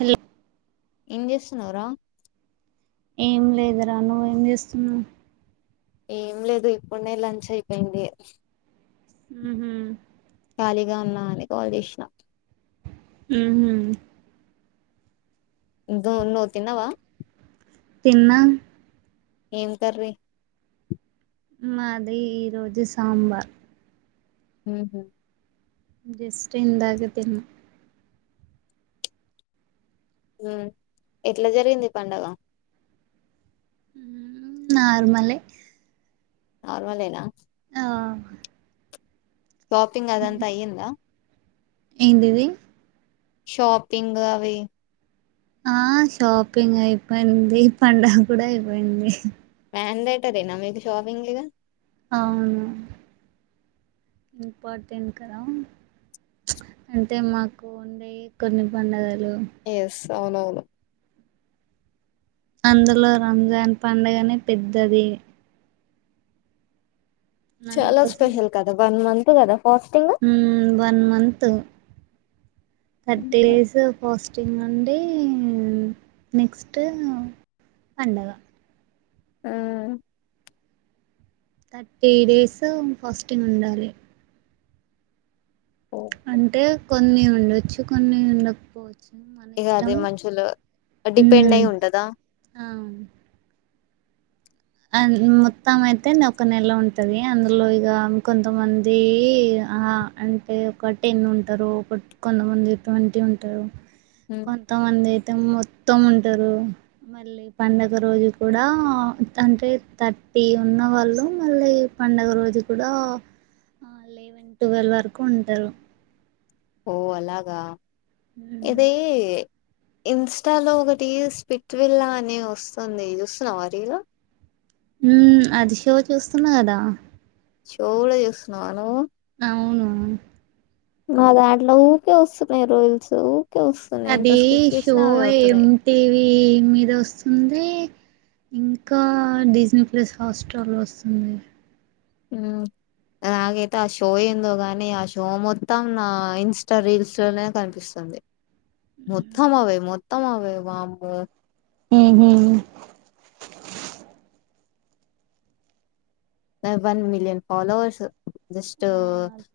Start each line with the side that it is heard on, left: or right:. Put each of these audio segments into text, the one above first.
right: Hello
left: ఏం చేస్తున్నావ్ రా
right: ఏం లేదురా నువ్వ ఏం చేస్తున్నావు
left: ఏం లేదు ఇప్పుడనే లంచ్ అయిపోయింది
right: ఉ
left: ఖాళీగా ఉన్నా అని కాల్ చేసినా
right: ఆ
left: ఇంకా నువ్ తిన్నావా
right: తిన్నా
left: ఏం కర్రీ
right: మాది ఈ రోజు సాంబార్
left: హ్మ్మ్
right: జస్ట్ ఇందాకే తిన్న
left: హ ఎట్లా జరిగింది పండుగ
right: నార్మలే
left: నార్మల్ యేన
right: ఆ
left: షాపింగ్ అదంతా అయ్యిందా
right: ఏ దదీ
left: షాపింగ్ అవే
right: ఆ షాపింగ్ అయిపోయింది పండుగ కూడా అయిపోయింది
left: ప్యాన్ లైటరే నా మీది షాపింగ్ ఇగా
right: అవును ఇంపార్టెంట్ కదా అంటే మాకు ఉండే కొన్ని పండుగలు
left: ఎస్ అవునవును
right: అందులో రంజాన్ పండగనే పెద్దది
left: చాలా స్పెషల్ కదా వన్ మంత్ కదా ఫాస్టింగ్
right: హ్మ్మ్ వన్ మంత్ థర్టీ
left: ఉమ్.
right: డేస్ పోస్ హ టింగ్ అండి నెక్స్ట్ పండగ
left: ఆ
right: థర్టీ డేస్ ఫాస్టింగ్ ఉండాలి
left: ఓహో.
right: అంటే కొన్ని ఉండొచ్చు కొన్ని ఉండకపోవచ్చు మన
left: ఇక అది
right: ఇష్టం
left: మనుషులు డిపెండ్
right: ఉమ్
left: అయి ఉంటదా
right: అ మొత్తం అయితే ఒక నెల ఉంటది అందులో ఇక కొంతమంది అంటే ఒక టెన్ ఉంటారు ఒక కొంతమంది ట్వంటీ ఉంటారు
left: ఉమ్.
right: కొంతమంది అయితే మొ మొత్తం ఉంటారు మళ్ళీ పండగ రోజు కూడా అంటే థర్టీ ఉన్నవాళ్ళు మళ్ళీ పడుగ రోజు కూడా లెవెన్ ట్వెల్వ్ వరకు ఉంటారు
left: ఓ అలాగా ఇదే ఇన్స్టాలో ఒక రీల్ స్పిట్విల్లా అని వస్తుంది చూస్తున్నాం రీల్
right: ఉ అది షో చూస్తున్నా కదా
left: షో కూడా చూస్తున్నావా నువ్వు
right: అవునువును
left: నా దాంట్లో ఊరికే వస్తున్నాయి రీల్స్ వస్తున్నాయి ఎంత
right: అదే
left: స్కిప్
right: షో
left: చేసినా అవి అవుతున్నాయి
right: ఎమ్ంటిటివి మీద వస్తుంది ఇంకా డిజనీ ప్లేస్ హాస్టల్ వస్తుంది
left: నాగైతే ఆ షో ఏందో గాని ఆ షో మొత్తం నా ఇన్స్టా రీల్స్ లోనే కనిపిస్తుంది మత్తం అ మ మొత్తం అవే వామ్మో
right: హ హ
left: వన్ మిలియన్ ఫాలోవర్స్ జస్ట్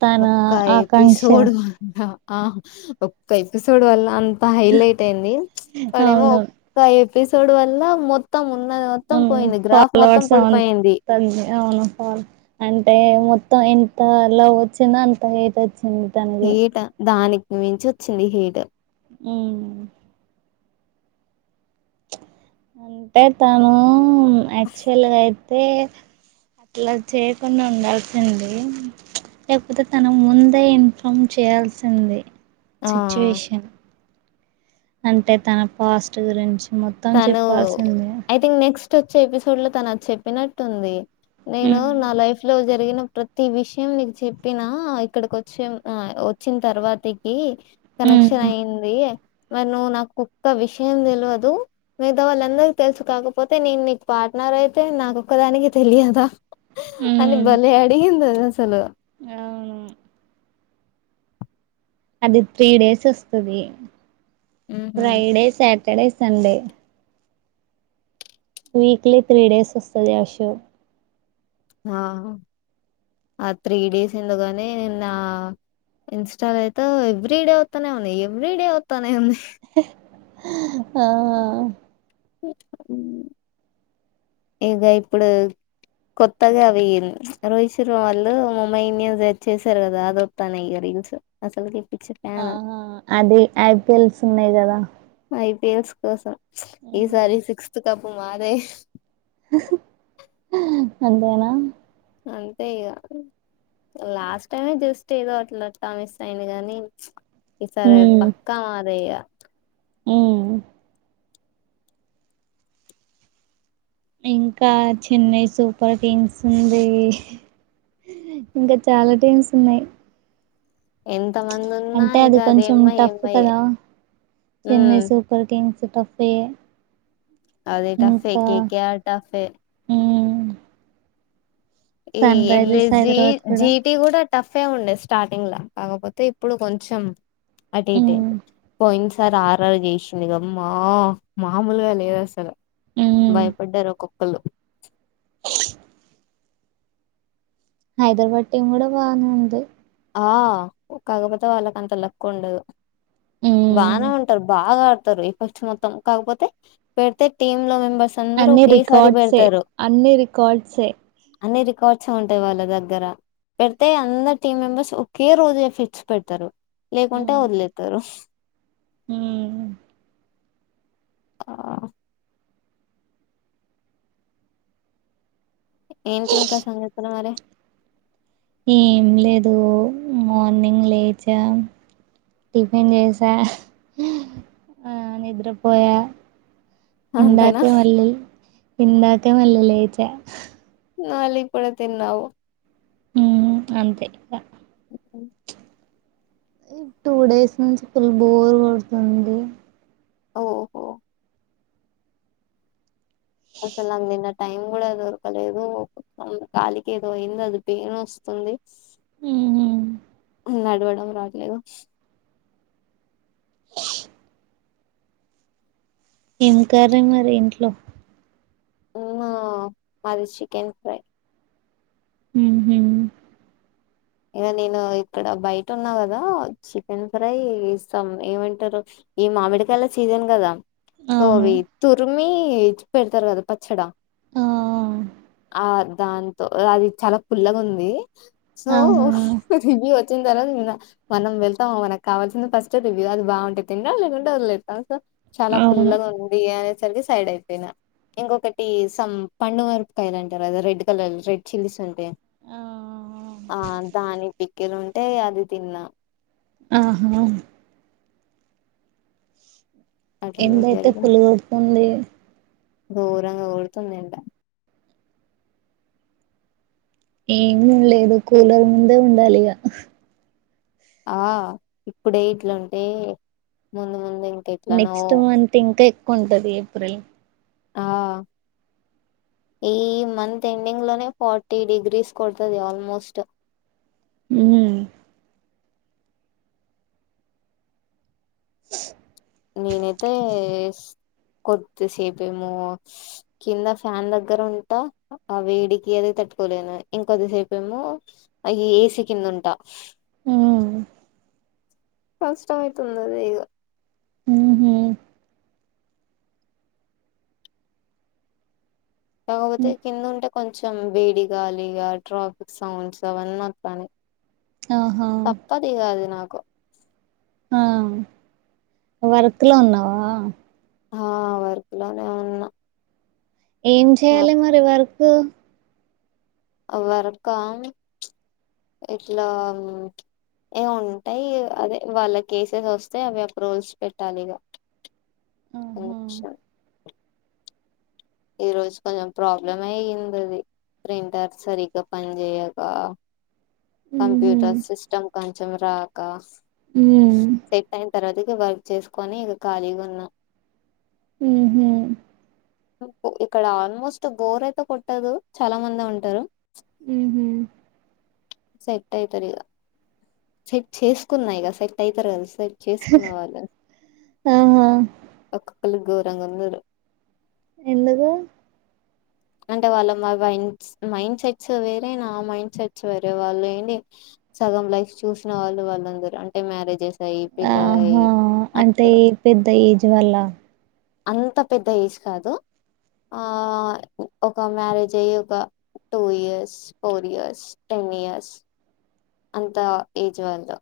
right: తన
left: ఒక్క
right: ఆకాంక్ష
left: ఎపిసోడ్ అంద ఆ ఒక్క ఎపిసోడ్ వల్ల అ బైల్ైట్ అయింది ఇక్కడేమో
right: అవును
left: ఒక్క ఎపిసోడ్ వాల్ల మొత్తం ఉన్నది మొత్తం పోయింది గ్రాఫ్ మొత్తం
right: ఫాలోవర్స్
left: పడిపోయింది
right: అంతంది అవును అంటే మొత్తం ఎంత లో వచ్చిందో అంత వచ్చింది తనది
left: ఏటా దానికి ను మించు వచ్చింది హీట్ర్
right: అవు అంటే తను యాక్చువల్గా అయితే అట్లా చేయకుండా ఉండాల్సింది లేకపోతే తన ముందే ఇన్ఫామ్ చేయాల్సింది
left: ఆ
right: సిచువేషన్ అంటే తన పాస్ట్ గురించి మొత్తం
left: తను
right: చెప్పాల్సిందే
left: ఐథింక్ నెక్స్ట్ వచ్చే ఎపిసోడ్ లో తన అది చెప్పినట్టుంది నేను
right: ఉమ్
left: నా లైఫ్ లో జ జరిగిన ప్రతి విషయం నీకు చెప్పినా ఇక్కడికి వచ్చే వచ్చిన తర్వాతకి కనెక్షన్
right: ఉమ్
left: అయి్యంది మన్న నా కుక్క విషయం తెలియదు మిగతా వాళ్ళందరి తెలుసు కాకపోతే నేను నీకు పార్ట్నార్ అయితే నాకొక్క దానికి తెలియదా అ
right: ఉమ్
left: భలే అడిగింద సలు
right: అవును అది త్రీ డేస్ వస్తుది
left: ఉహు
right: Friday Sat Saturday Sunday weekly three days వస్తుంది అషో
left: ఆ ఆ త్రీ డేస్ ఎందు కాని నిన్న నా ఇన్స్టాల్ అయితే ఎవ్రీ డే అవుతానే ఉంది ఎవ్రీ డే అవుతానే ఉంది
right: ఆ
left: ఇక ఇప్పుడు కొత్తగా అవింది రోహిత్ శర్మ వాళ్ళు ముంబై ఇండియన్స్ వచ్చసారు కదా అదిొస్తాను ఇక రీల్స్ అసలు
right: ఆ అది ఐపీఎల్స్ ఉన్నాయి కదా
left: ఐపిఎల్స్ కోసం ఈసారి సిక్స్త్ కప్పు మాదే
right: అంతేనా
left: అంతే ఇక లాస్ట్ టైమే చూస్తే ఏదో అట్లాస్తా మ ఇస్ అయింది గానీ ఈ సరే పక్కా మాదయి
right: హ్మ్మ్ ఇంకా చెన్నై సూపర్ కింగ్స్ ఉంది ఇంకా చాలా టీమ్స్ ఉన్నాయి
left: ఎంత మంది ఉన్నా
right: అంటే
left: ఇక
right: అది కొంచెం
left: అదేమ్మా
right: టఫ్
left: ఏమ్మాయే
right: కదా చెన్నై
left: ఉమ్
right: సూపర్ కింగ్స్ తఫే
left: అదే టఫే కేక టఫే
right: ఉమ్
left: ఈ
right: sun
left: L
right: Risers
left: S G
right: Hyderabad కూడా
left: జిటి కూడా టఫ్ అఫే ఉండేది స్టార్టింగ్ కాకపోతే ఇప్పుడు కొంచెం అటు ఇట
right: ఉమ్
left: పోయినసారి ఆర్ర్ చేసిందిగామ్మా మామూలుగా లేదు అసలు
right: ఉమ్
left: భయపడ్డారు ఒక్కొక్కళు
right: హైదరాబాద్ టీం కూడా బానే ఉంటుంది
left: ఆ కాకపోతే వాళ్ళకి అంత లక్క ఉండదు
right: ఉమ్
left: బాగా ఉంటారు బాగా ఆడతారు ఈ ఫస్ట్ మొత్తం కాకపోతే పెడితే టీమ్ లో మెంబెర్స్
right: అన్ని రికార్డ్సే అన్ని రికార్డ్సే
left: అన్ని రికార్డ్స్ ఉంటాయి వాళ్ళ దగ్గర పెడితే అందరు టీమ్ మెంబర్స్ ఒకే రోజు ఫిక్స్ పెడతారు లేకుంటే వదిలేతారు
right: హ్మ్మ్
left: ఆ ఏంటి ఇంకా సంగతులు మరి
right: ఏం లేదు మార్నింగ్ లేచా టిఫిన్ చేసా నిద్రపోయా
left: అంతేనా
right: ఇందాకే మళ్ళీ ఇందాకే మల్లేచ
left: న అలీగ పడుతేేన్ నావు
right: ఉ అంతే ఈ టూ డేస్ నుంచి ఫుల్ బోర్ కొడుతుంది
left: ఓహో అసలు అది నిన్న టైం కూడా దొరకలేదు కాలికి ఏదో అయిందిో అది పెయిన్ వస్తుంది
right: హ్మ్మ్
left: నడవడం రాట్లేదు
right: ఏం కర్రీ మరి ఇంట్లో
left: మాది చికెన్ ఫ్రై
right: హ్మ్మ్
left: ఇక నేను ఇక్కడ బయట ఉన్నా కదా చికెన్ ఫ్రై ఇస్తాం ఏమంటారు ఈ మామిడికాయల సీజెన్ కదా
right: అవును
left: సోవిత్ తురిమి పెడతారు కదా పచ్చడా
right: ఆ
left: ఆ దాంతో అది చాలా పుల్లగా ఉంది సో
right: ఆహా
left: త వచ్చ వచ్చిన తర్వాత మనం వెళ్తాం మనకు కావాల్సింది ఫస్ట్ అది అది బాగుంటేయి తిం లేకుంటే వదిలేతాం సో చాలా
right: అవును
left: పుల్లగా ఉంది అనే రికి సైడ్ అయిపోయిన ఇంకొకటి స పంన్నడు వరకు కయలు అంటారు అద రెడ్ కలర్ రెడ్ చిల్లీస్ ఉంటాయి
right: ఆ
left: ఆ దాని పికిెలు ఉంటేయి అది తిన్నా
right: ఆహా
left: అట్లా
right: ఎంతైతే పులిగ కొడుతుంది
left: ఘోరంంగోరుతన్నంట
right: ఏమి ఉండలేదు కూలర్ ముందే ఉండాలిగా
left: ఆ ఇప్పుడే ఇట్లుంటే ముందు ముందు ఇంక ఎట్లనో
right: నెక్స్ట్ అంత ఇంకా కొంటది ఏప్రిల్
left: ఆ ఈ మంత్ ఎండింగ్ లోనే ఫార్టీ డిగ్రీస్ కొడుతుది ఆల్మోస్ట్
right: హ్మ్మ్
left: నేనైతే కొద్దిసేపేమో కింద ఫ్యాన్ దగ్గర ఉంటా ఆ వేడికి అది తట్టుకోలేను ఇంకొద్దిసేపేమో అవి ఏసీ కింద ఉంటా
right: హ్మ్మ్
left: కష్టమ తందగా
right: హ్మ్మ్
left: రాతే కింద ఉంట కొంచెం వేడి గాలిగా ట్రాఫిక్ సౌండ్స్ అవన్నీ వొత్తన్నై.
right: ఆహా
left: తప్పదిగ అది నాక్
right: ఆ వర్క్ లో ఉన్నావా?
left: ఆ వర్క్ లోనే ఉన్నా.
right: ఏం చేయాలి మరి వర్ బ
left: వర్ కా ఇట్లా ఏ ఉంటాయి అదే వాళ్ళ కేసస్ వస్తె అవి అప్రూవల్స్ పెట్టాలిగ.
right: ఆహా
left: అచ్చా ఈ రోజు కొంచెం ప్రాబ్లమే అయిందది. ప్రింటర్ సరిగ్గా పని చేయక
right: ఉహు
left: కంప్యూటర్ సిస్టమ్ కన్ చెమరాకా
right: ఊ
left: తర్వాత ఇగ వర్క్ చేసుకొని ఇగ ఖాళీగున్నా.
right: ఉహు
left: ఇక్కడ ఆల్మోస్ట్ బోర్ అయితె కొట్టదు, చాలా మందే ఉంటారు.
right: మ్మ్ హు
left: సట్ అయితదిగ సెట్ చేసుకున్న ఇగ సెట్ అయితారు కాదు. సెట్ చేసుకున్న వాళ్ళు
right: ఆహా
left: ఒక మల్లి గోరంగుందురు.
right: ఎందుకు
left: అంటె వాళ్ళ మా వైండ్స్ మైండ్ సెట్స్ వేరె నా మైండ్ సెట్స్ వేరె, వాళ్ళు ఏంది సగం లైఫ్ చూసిన వాళ్ళు వాళ్ళందరూ అంటె మ్యారేజెస్ ఇగ ఈ పిల్లలయి
right: ఆహా
left: అక్కడ
right: జ్ వల్ల.
left: అంత పెద్ద ఏజ్ కాదు. ఆ ఒక మ్యారేజ్ అయ్యి ఒక two years, four years, ten years అంత ఏజ్ వాళ్ళు.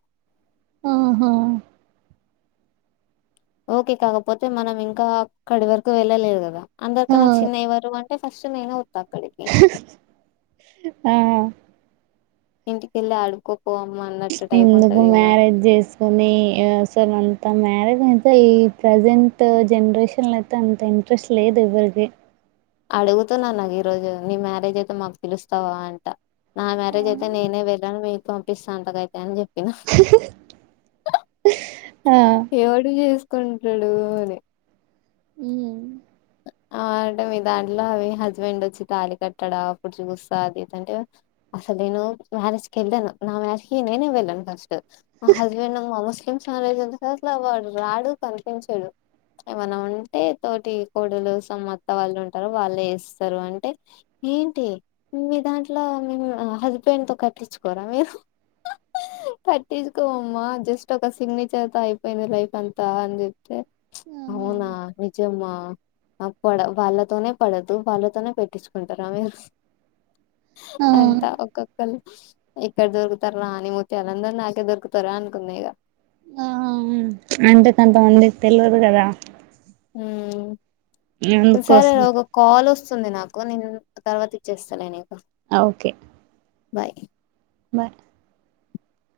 right: ఆహా
left: ఓకె కాకపోతె మనం ఇంకా అక్కడి వరకు వెళ్ళలేదు కదా!
right: ఆ
left: అందరికన్నా చిన్న ఎవరు అన్ టె ఫస్ట్ నేనె ఉ తాక్కడికి
right: ఆ
left: ఇంటికెల్లి ఆడుకో
right: ఎందుకు మ్యారేజ్ చేసుకొని అసలు అంత మ్యారేజ్ నె అయితె ఈ ప్రజెంట్ జనరేషన్లొ అయితె అంత ఇంట్రెస్ట్ లేదు ఎవ్వరిది.
left: అడుగుతున్నా నాకు ఈ రోజు నీ మ్యారేజ్ అయితె మాకు పిలుస్తావా అంట నా మ్యారేజ్ అయితే నేనె వెర్ రన్ మీక్ పంపిస్తా అంతగా ఐతే అని చెప్ ఇనహ్
right: ఆ
left: ఎవడు చేస్ కుంటాడు అని
right: హ్మ్మ్
left: అంటే మీ దాంట్లో అవి హస్బెండ్ వచ్చి తాాలి కట్టాడా అప్పుడు చూస్తా అదిదంటే అసలు నేను మ్యారేజ్ కి వెళ్ళాను నా మ్యారేజ్ కి న నను వెళ్ళాను ఫస్ట్ ఆ హస్బెండ్ ముస్లిం సమారేజ్ అ కదా అసలు వాడు రాడు కనిపించాడు ఏమన్నా ఉంటే తోటి కోడలు సమ్మత్త వాళ్ళు ఉంటారు వాళ్ళే వస్తారు అంటే ఏంటి మీ దాంట్లో మేము హస్బెండ్ తో కట్టించుకోరా మీరు కట్టించుకోమ్మా జస్ట్ ఒక సిగ్నేచర్ త అయిపోయింది లైఫ్ అంతా అని చెప్తే అవునా నిజమ్మా ఆ పడ వాళ్ళతోనే పడదు వాళ్ళతోనే పెట్టించుకుంటారా మీరు
right: ఆ
left: అంతా ఒొక్కరు ఇక్కడ దొరుకుతారా రా అని మూర్తి వాళందర నాకే దొరుకుతారా అనుకున్నా ఇక
right: అంటేకంతమందికి తెలియదు కదా
left: హ సరే
right: అందుకోసం
left: ఒక కాల్ వస్తు వంది నాకు నేను తర్వాత ఇచ్చేస్తా నీకు
right: ఓకే
left: బాయ్
right: బయ